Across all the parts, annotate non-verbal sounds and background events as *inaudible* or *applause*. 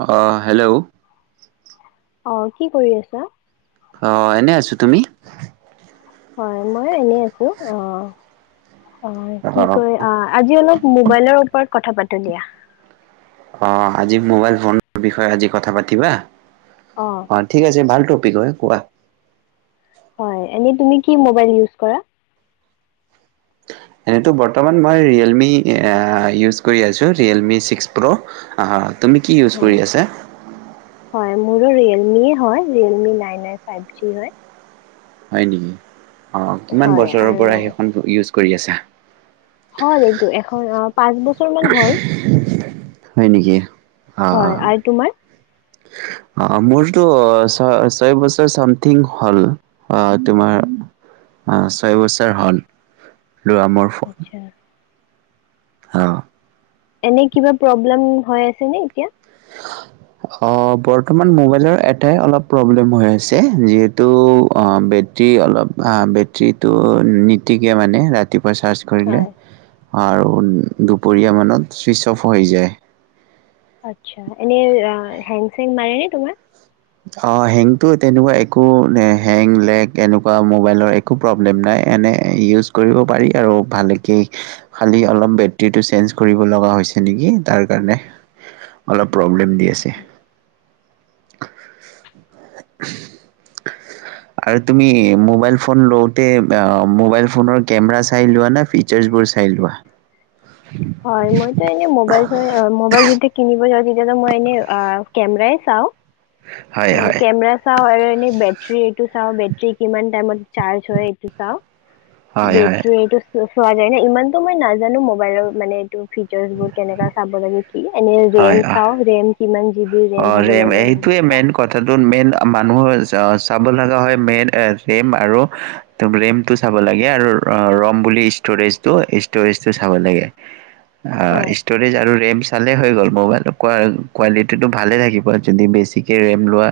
আহ', হেল্ল', অ ', কি কৰি আছা? অ ', এনে আছো তুমি? হয় মই এনেই আছো আহ', অ', কি কয় অ', আজি অলপ মোবাইলৰ ওপৰত কথা পাতু দিয়া। অ', আজি মোবাইল ফনৰ বিষয়ে আজি কথা পাতিবা। অ', ঠিক আছে ভালটো বিষয় কোৱা হয় এনে তুমি কি মোবাইল ইউচ কৰা? এনেটো বৰ্তমান মই ৰিয়েলমি ইউজ কৰি আছো ৰিয়েলমি ছিক্স প্ৰ' আহ ', তুমি কি ইউজ হয় কৰি আছা। হয় মোৰো ৰিয়েলমি হয় Realme nine -nine five G হয়। হয় নেকি? অ', কিমান হয় বছৰৰ পৰা সেইখন ইউজ কৰি আছা। হয় এইটো এখন পাঁচ বছৰ মান হল হয় নেকি? হয় অ', ', আৰু তোমাৰ? অ', মোৰতো ছয় - ছয় বছৰ চামথিং হল তোমাৰ ছয় বছৰ হল। লোৱা মোৰ ফোন। আচ্ছা অ এনে কিবা প্ৰব্লেম হৈ আছে নে এতিয়া। অ বৰ্তমান মোবাইলৰ এটাই অলপ প্ৰব্লেম হৈ আছে যিহেতু অ বেটৰী অলপ বেটৰীটো নিতিকে মানে ৰাতিপুৱা চাৰ্জ কৰিলে। হয় আৰু দুপৰীয়া মানত ছুইচ অফ হৈ যায়। আচ্ছা এনে হেগ চেং মাৰে নে তোমাৰ। অ হেংটো তেনেকুৱা একো হেং লেগ এনেকুৱা মোবাইলৰ একো প্ৰব্লেম নাই এনে ইউজ কৰিব পাৰি আৰু ভালকে খালি অলপ বেটৰীটো চেঞ্জ কৰিব লগা হৈছে নেকি তাৰ কাৰণে অলপ। প্ৰব্লেম দি আচ্ছা আছে। আৰু তুমি মোবাইল ফোন লওঁতে মোবাইল ফোনৰ কেমেৰা চাই লোৱা না ফিচাৰ্চবোৰ চাই লোৱা? *unintelligible* হয় মই তো এনেই মোবাইল যদি কিনিবলে যাওঁ মই এনেই কেমেৰাই চাওঁ। হয় হে হয় কেমেৰা চাও আৰু বেটৰি এইটো চাওঁ বেটৰি কিমান টাইমত চাৰ্জ হয় এইটো চাওঁ। হয় হয় বেটৰি এইটো চোৱা যায় ন ইমানতো মই নাজানো মোবাইলৰ। মানে এইটো ফিচাৰ্চ বোৰ কেনেকা চাব লাগে। এনে ৰেম হয় অ চাওঁ ৰেম কিমান। জি বি অ হ'ব ৰেম লাগে সেইবোৰ সেইটোয়ে চাওঁ মেইন কথাটো মেইন মানুহৰ। চাব লগা হয় মেইন ৰেম আৰু ৰেমটো চাব লাগে আৰু ৰম বুলি ষ্টৰেজটো ষ্টৰেজটো চাব লাগে। অ হয় ষ্টৰেজ আৰু ৰেম চালে হৈ গ'ল। মোবাইলৰ কোৱালিটি। টো ভালে থাকিব যদি বেছিকে ৰেম লোৱা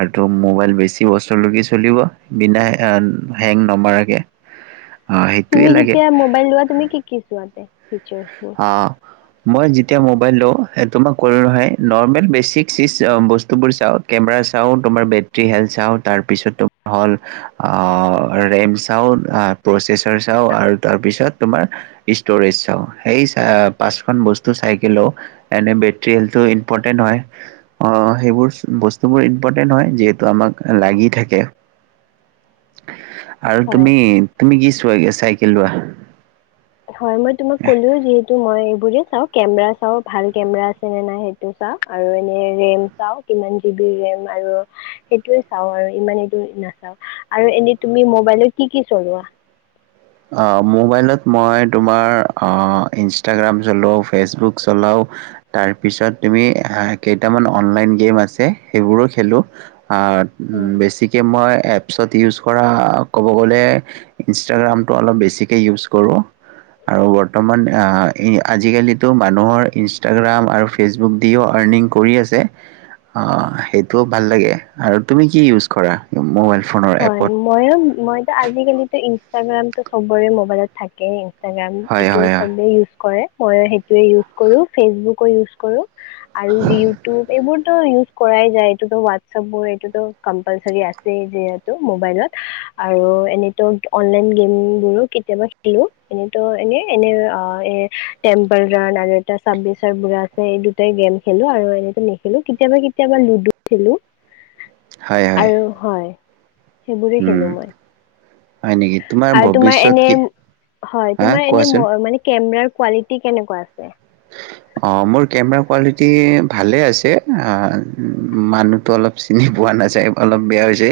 আৰুটো মোবাইল বেছি বচৰলৈকে চলিব বিনা হেং নমাৰাকে। তুমি যেতিয়া মবাইল লোৱা তুমি কি কি চোৱাতে? ফিচাৰছবোৰ। অ মই যেতিয়া মোবাইল লওঁ তোমাক কলোঁ নহয় নৰ্মেল বেচিক চিজ বস্তুবোৰ চাওঁ কেমেৰা চাওঁ তোমাৰ বেটেৰী হেল্থ চাওঁ তাৰপিছত তোমাৰ হ'ল ৰেম চাওঁ প্ৰচেছাৰ চাওঁ আৰু তাৰপিছত তোমাৰ ষ্ট'ৰেজ চাওঁ। সেই চ পাঁচখনন বস্তু চাইক লও এনে বেটেৰি হেল্থটো ইম্পৰ্টেন্ট হয় আহ সেইবোৰ বস্তুবোৰ ইম্পৰ্টেণ্ট হয় যিহেতু আমাক লাগি থাকে। আৰু হয় তুমি তুমি কি চোৱাে চাইকেল লোৱা। হয় বোলে তোমাক কলো যিহেতু এইবোৰ যে চাওঁ কেমেৰা চাওঁ ভাল কেমেৰা আছে নে নাই সেইটো চাওঁ আৰু এনেই ৰেম চাওঁ কিমান জিবি ৰেম আৰু সেইটোৱে চাওঁ মই ইমান এইটো নাচাওঁ আৰু এই তুমি মোবাইলত টো কি কি চলোৱা? মোবাইলত মই তোমাৰ ইনষ্টাগ্ৰাম চলাওঁ ফেচবুক চলাওঁ তাৰপিছত তুমি কেইটামান অনলাইন গেম আছে সেইবোৰো খেলো। বেছিকৈ মই এপ। তাৰপিছত ইউজ কৰা ক'ব গ'লে ইনষ্টাগ্ৰাম। পোৰা অলপ বেছিকে উইজ কৰোঁ আৰু বৰ্তমান আঁ আজি কালি টো মানুহৰ ইনষ্ট্ৰাগ্ৰাম, ফেচবুক, দিও আৰনিং কৰি আছে। অঁ সেইটো ভাল লাগে, আৰু তুমি কি উইজ কৰা মোবালতো? হয় ময়ো মইতো আজিকালিটো ইনট্ৰা ইনষ্টাগ্ৰামতো সবৰে মোবাইলত থাকেই ইনষ্টাগ্ৰাম হয় এইটো হয় চবে ইউজ কৰে। মই সেইটোৱে ইউজ কৰো ফেচবুকো ইউজ কৰো। আৰু ইউটিউব এইবোৰ। ইউজ কৰাই যায় এইটোতো হোৱাটছপ বোৰ এইটোতো কম্পালচাৰী আছেই যে মবাইলত আৰু এনেতো অনলাইন গেম বোৰো কেতিয়াবা খেলো এনে এনে এনে এ টেম্পল ৰান আৰু এটা চাব্বিচ বু আছে এই দুটাই গেম খেলো আৰু এনে নেখেলো কেতিয়াবা কেতিয়াবা লুডু খেলোঁ। হয় হয় আৰু হয় সেইবোৰে খেলো হয় মই হয় নেকি? আৰু তোমাৰ ভৱিষ্যত এনে কি হয় হা তোমাৰ এনে কোৱাচোন? মানে কেমেৰাৰ। কোৱালিটি কেনেকুৱা আছে। অ মোৰ কেমেৰা কোৱালিটি ভালে আছে আহ মানুহতো অলপ চিনি পোৱা নাযায় অলপ বেয়া হৈছে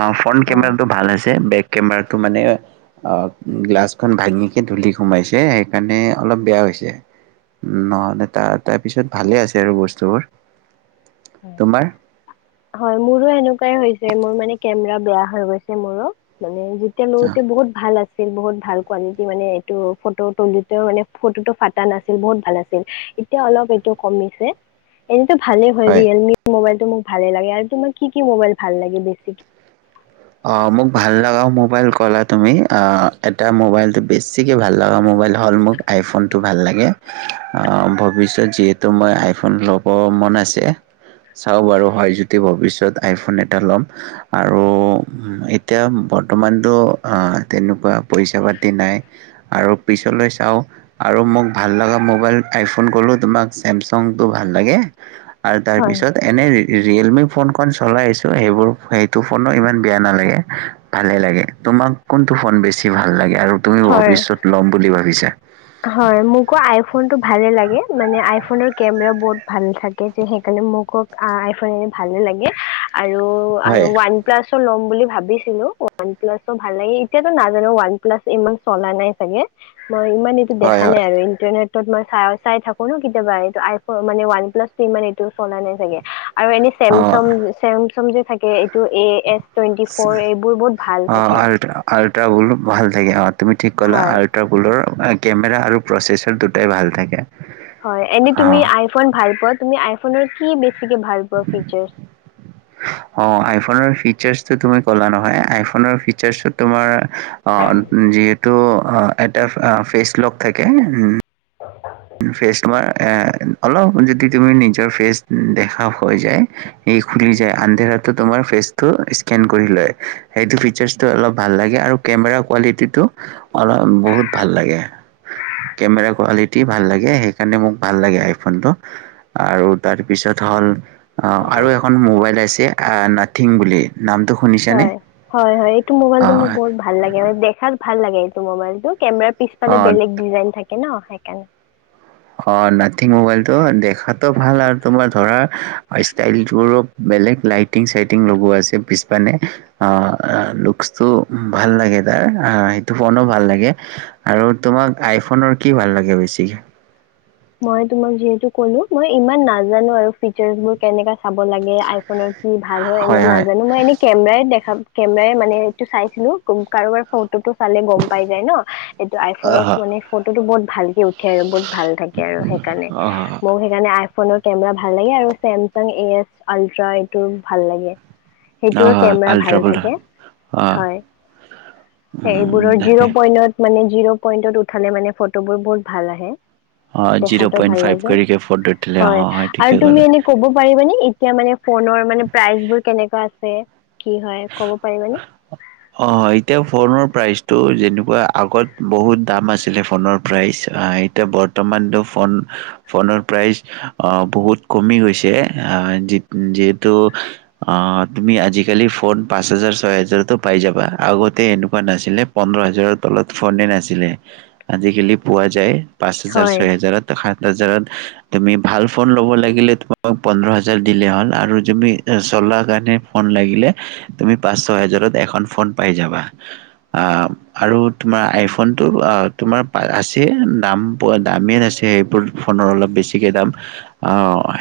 অ ফ্ৰণ্ট হয় কেমেৰাটো ভাল আছে বেক কেমেৰাটো মানে অ গ্লাছখন ভাঙিকে ধূলি সোমাইছে সেইকাৰণে অলপ বেয়া হৈছে। নহ'লে তাৰ তাৰ পিছত ভালে আছে আৰু বস্তুবোৰ। হয় তোমাৰ? হয় মোৰো এনেকুৱাই হৈছে। যে মোৰ মানে কেমেৰা বেয়া হৈ গৈছে মোৰো মানে। এতিয়া অ লগতে বহুত ভাল আছে বহুত ভাল কোৱালিটি মানে এইটো ফটো ফাতা নাছিল বহত ভাল আছিল এতিয়া অলপটো এইটো কমিছে এনেতো কমিছে। হয় ৰিয়েল মি মোবাইল। মোক ভালে লাগে আৰু তোমাৰ কি কি মোবাইল ভাল লাগে বেছিকে। অ মোক ভাল লগা মোবাইল ক'লা তুমি এটা মোবাইলটো বেছিকৈ ভাল লগা মোবাইল হ'ল মোক আইফোনটো ভাল লাগে ভৱিষ্যত যিহেতু মই আইফোন ল'ব মন আছে চাওঁ বাৰু হয় যদি ভৱিষ্যত আইফোন এটা ল'ম আৰু। এতিয়া বৰ্তমানতটো তেনেকুৱা পইচা পাতি নাই আৰু পিছলৈ চাওঁ আৰু মোক ভাল লগা মোবাইল আইফোন কলো তোমাক চেমচংটো ভাল লাগে। আৰু তাৰ হয় পিছত এনে ৰিয়েলমি ফোনখন। চলাই আছো সেইবোৰ সেইটো ফোনো ইমান বেয়া নালাগে ভালে লাগে তোমাক কোনটো ফোন বেছি ভাল লাগে? আৰু তুমি হয় ভৱিষ্যত ল'ম বুলি ভাবিছা। হয় মোকো আই ফোনটো ভালে লাগে। মানে আই ফোনত কেমেৰা বহুত ভাল থাকে। যে সেই কাৰণে মোকো আই ফোন ভালে লাগে। আৰু আৰু হয়, ওৱান প্লাছো ল'ম বুলি ভাবি ছিলোঁ ওৱান পালাচটো ভালে লাগে এতিয়াটো নাজানো ওৱান পালাচ ইমান। চলা নাই চাগে মই ইমান- হয়, দেখা নাই হয়। আৰু ইণ্টাৰনেট- ত মই চাই থাকোঁ ন। কেতিয়াবা আই ফনটো মে ওৱান প্লাছ মান এইটো চলা নাই চাগে। আৰু এনে চেমচং অ', চেমচং যে- থাকে এ এছ টুৱেণ্টি ফ'ৰ এইবোৰ বহুত ভাল অ থাকে আল আলট্ৰ বলো ভাল থাকে অ তুমি ঠিকলা হয় আল্ট্ৰাপুলৰ কেমেৰা আৰু প্ৰচেছৰ দুটাই ভাল থাকে। হয় এনে অ তুমি আইফোন ভাল পোৱা তুমি আই ফোনৰ কি বেছি চাগে ভাল পোৱা ফিচাৰ অ আইফনৰ ফিচাৰ তুমি ক'লা নহয় আইফনৰ ফিচাৰ তোমাৰ যিহেতু এটা ফেচ লক থাকে। *inaudible* ফেচ তোমাৰ এ অলপ যদি তুমি নিজৰ ফেচ দেখা হৈ যায়। সি খুলি যায় আন্ধৰাতো তোমাৰ ফেচটো স্কেন কৰি লয়। সেইটো ফিচাৰ্চটো অলপ ভাল লাগে। আৰু কেমেৰা কোৱালিটিটো অলপ বহুত ভাল লাগে কেমেৰা কোৱালিটি। অতি ভাল লাগে সেইকাৰণে মোক ভাল লাগে আইফোন টো আৰু তাৰপিছত হ'ল অ আৰু এখন মোবাইল আছে নাথিং বুলি। নামটো শুনিছানে? হয় হয় হয় এইটো মোবাইলটো অ' মোক বহুত ভাল লাগে মান দেখাত ভাল লাগে এইটো মোবাইলতটো কেমেৰা পিছপিনে অ' বেলেগ ডিজাইন থাকে। থাকে ন সেইকাৰণে। অ নাথিং মবাইলটো দেখাতো ভাল আৰু তোমাৰ ধৰা ইচতাইলটো বেলে লাইটিং চাইটিং লগোৱা আছে। পিছপিনে অ লুকচটো ভাল লাগে। তাৰ সেইটো ফোন ভাল লাগে আৰু তোমাক আইফনৰ কি ভাল লাগে বেছিকে? মই তোমাক যিয়েটো কলোঁ। মই ইমান নাজানো আৰু ফিউচেচ বোৰ কেনেকা চাব লাগে আইফোনৰ কি ভাল হয়। এনেই নাজানোঁ মই এনে কেমেৰাই দেখা কেমেৰাই মানে এইটো চাইছিলোঁ কাৰোবাৰ ফ ফটোটো চালে গম পাই যায় ন। এইটো অ' আইফোনৰ ফটো বহুত। ভালকে উঠ উঠে আৰু বহুত ভাল থাকে। সেইকাৰণে অ' মোৰ সেইকাৰণে। আইফোনৰ কেমেৰা ভাল লাগে আৰু চেমচাং এ এছ আল্ট্ৰা এইটোৰ ভাল লাগে। সেইটোৰ অ' কেমেৰা আল্ট্ৰা ভাল বুল থাকে অ' হয়। সেয়বোৰৰ জিৰ' তাকে পইনত মানে। জিৰ' পইণ্টত উঠালে মানে ফটোবোৰ বহুত ভাল আহে জিৰ' দেখাটো পইণ্ট ভাল ফাইভ লাগে কৰিকে ফ'ৰ ধৰিছিলে অ হয় ঠিকে আৰু তুমি ক'লে। এনে কব পাৰিবানে এতিয়া মানে ফোনৰ মানে প্ৰাইচবোৰ কেনেকুৱা আছে? কি হয় কব পাৰিবানে? অঁ এতিয়া ফোনৰ প্ৰাইচটো যেনেকুৱা আগত বহুত দাম আছিলে ফোনৰ প্ৰাইচ এতিয়া বৰ্তমানটো ফোন ফোনৰ প্ৰাইচ অ বহুত কমি গৈছে আ যি-যিহেতু তুমি আজিকালি ফোন পাঁচ হাজাৰ ছয় হাজাৰতো পাই যাবা আগতে এনেকুৱা নাছিলে পোন্ধৰ হাজাৰৰ তলত ফোনে নাছিলে আজিকালি পোৱা যায় পাঁচ হাজাৰ হয়। ছয় হাজাৰত সাত জাৰত তুমি ভাল ফোন ল'ব লাগিলে তোমাক পোন্ধৰ হাজাৰ দিলে হ'ল আৰু তুমি চলা কাৰণে ফোন লাগিলে তুমি পাঁচ ছ হাজাৰত এখন ফোন পাই যাবা আহ আৰু তোমাৰ আইফোনটো তোমাৰ আছে দাম দামেই আছে সেইবোৰ ফোনৰ অলপ বেছিকে দাম অ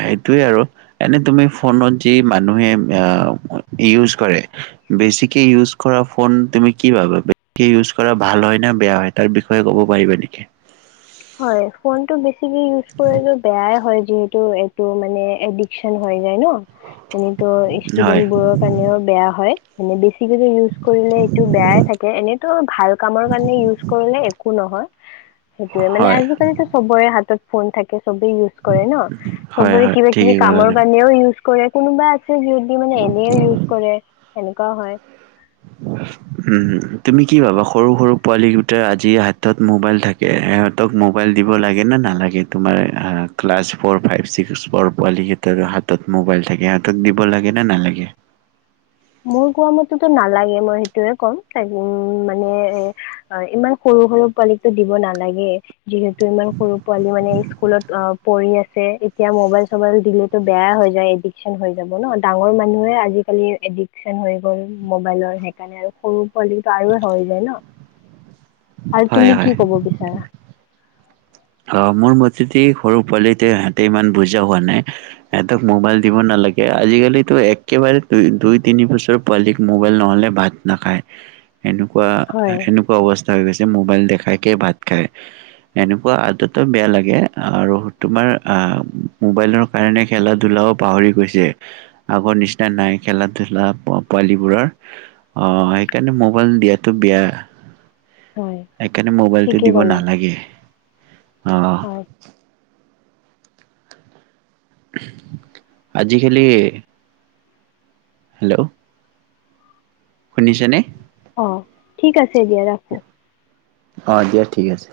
সেইটোৱে আৰু এনে তুমি ফোনত যি মানুহে ইউজ কৰে বেচিক কি ইউজ কৰা ফোন তুমি কি ভাবা ইউজ কৰা ভাল হয় ন বেয়া হয় তাৰ বিষয়ে ক'ব পাৰিবা নেকি? হয় ফোনটো বে ইউজ কৰিলে বেয়াই হয় যিহেতু এইটো মানে এডিকচন হয় যায় ন এনেত হয়, ষ্টুডেন্ট বোৰৰ কাৰণেও বেয়া হয়। *unintelligible* *unintelligible* ইউজ কৰিলে এইটো বেয়াই থাকে এনেতো ভাল কামৰ কাৰণে ইউজ কৰিলে একো নহয়। টোৱে মানে হয়, আজিকালিতো চবৰে হাতত ফোন থাকে। চবে ইউজ কৰে ন হয়, চবৰে হয়, কিবা কিবি ঠিকেই ক'লা কামৰ তুমি। কাৰানও ইউজ কৰে কোনোবা যদি মানে এনে ইউজ কৰে সেনেকুৱাও হয়। তুমি কি ভাবা সৰু সৰু পোৱালি দুটা আজি হাতত মবাইল থাকে, ইহঁতক মোবাইল দিব লাগে নে নালাগে তোমাৰ ক্লাছ ফৰ ফাইভ ছিক্সৰ পোৱালিকেইটাৰ হাতত মোবাইল থাকে, হাতত দিব লগে নে নালাগে? মোৰ কোৱা মতেতো নালাগে মই সেইটোয়ে ক'ম ত উম মানে এ ইমান সৰু সৰু পোৱালিক দিব নালাগে। যিহেতু ইমান সৰু পোৱালি মানে স্কুলত অ পৰি আছে এতিয়া মবাইল চবাইল দিলেতো বেয়া হৈ যায় এডিকচন হৈ যাব ন ডাঙৰ মানুহে আজিকালি এডিক্ত চন হৈ গ'ল মোবাইলৰ সেইকাৰণে আৰু সৰু পোৱালিটো আৰু হৈ যায় ন? আৰু হয়, তুমি হয়, কি কব বিচাৰা? অ মোৰ মতেদি সৰু পোৱালিটো ইহঁতে ইমান বুজা হোৱা নাই সিহঁতক মোবাইল দিব নালাগে আজিকালিতো একেবাৰে দুই দুই তিনি বছৰ পোৱালী মোবাইল নহলে ভাত নাখায়। এনেকুৱা হয় এনেকুৱা অৱস্থা হৈ গৈছে। যে মোবাইল দেখায় কে ভাত খায় এনে আদত বেয়া লাগে আৰু তোমাৰ আহ মোবাইলৰ কাৰণে খেলা ধুলাও পাহৰি গৈছে আগৰ নিচিনা নাই খেলা ধুলা পোৱালীবোৰৰ অহ সেইকাৰণে মোবাইল দিয়টো বেয়া। হয় সেইকাৰণে মোবাইলটো ঠিকেই দিব ক'লা নালাগে। অহ। হয় আজি খালি হেল্ল' শুনিছেনে? অ' ঠিক আছে দিয়া। ৰাখো। অ' দিয়া ঠিক আছে।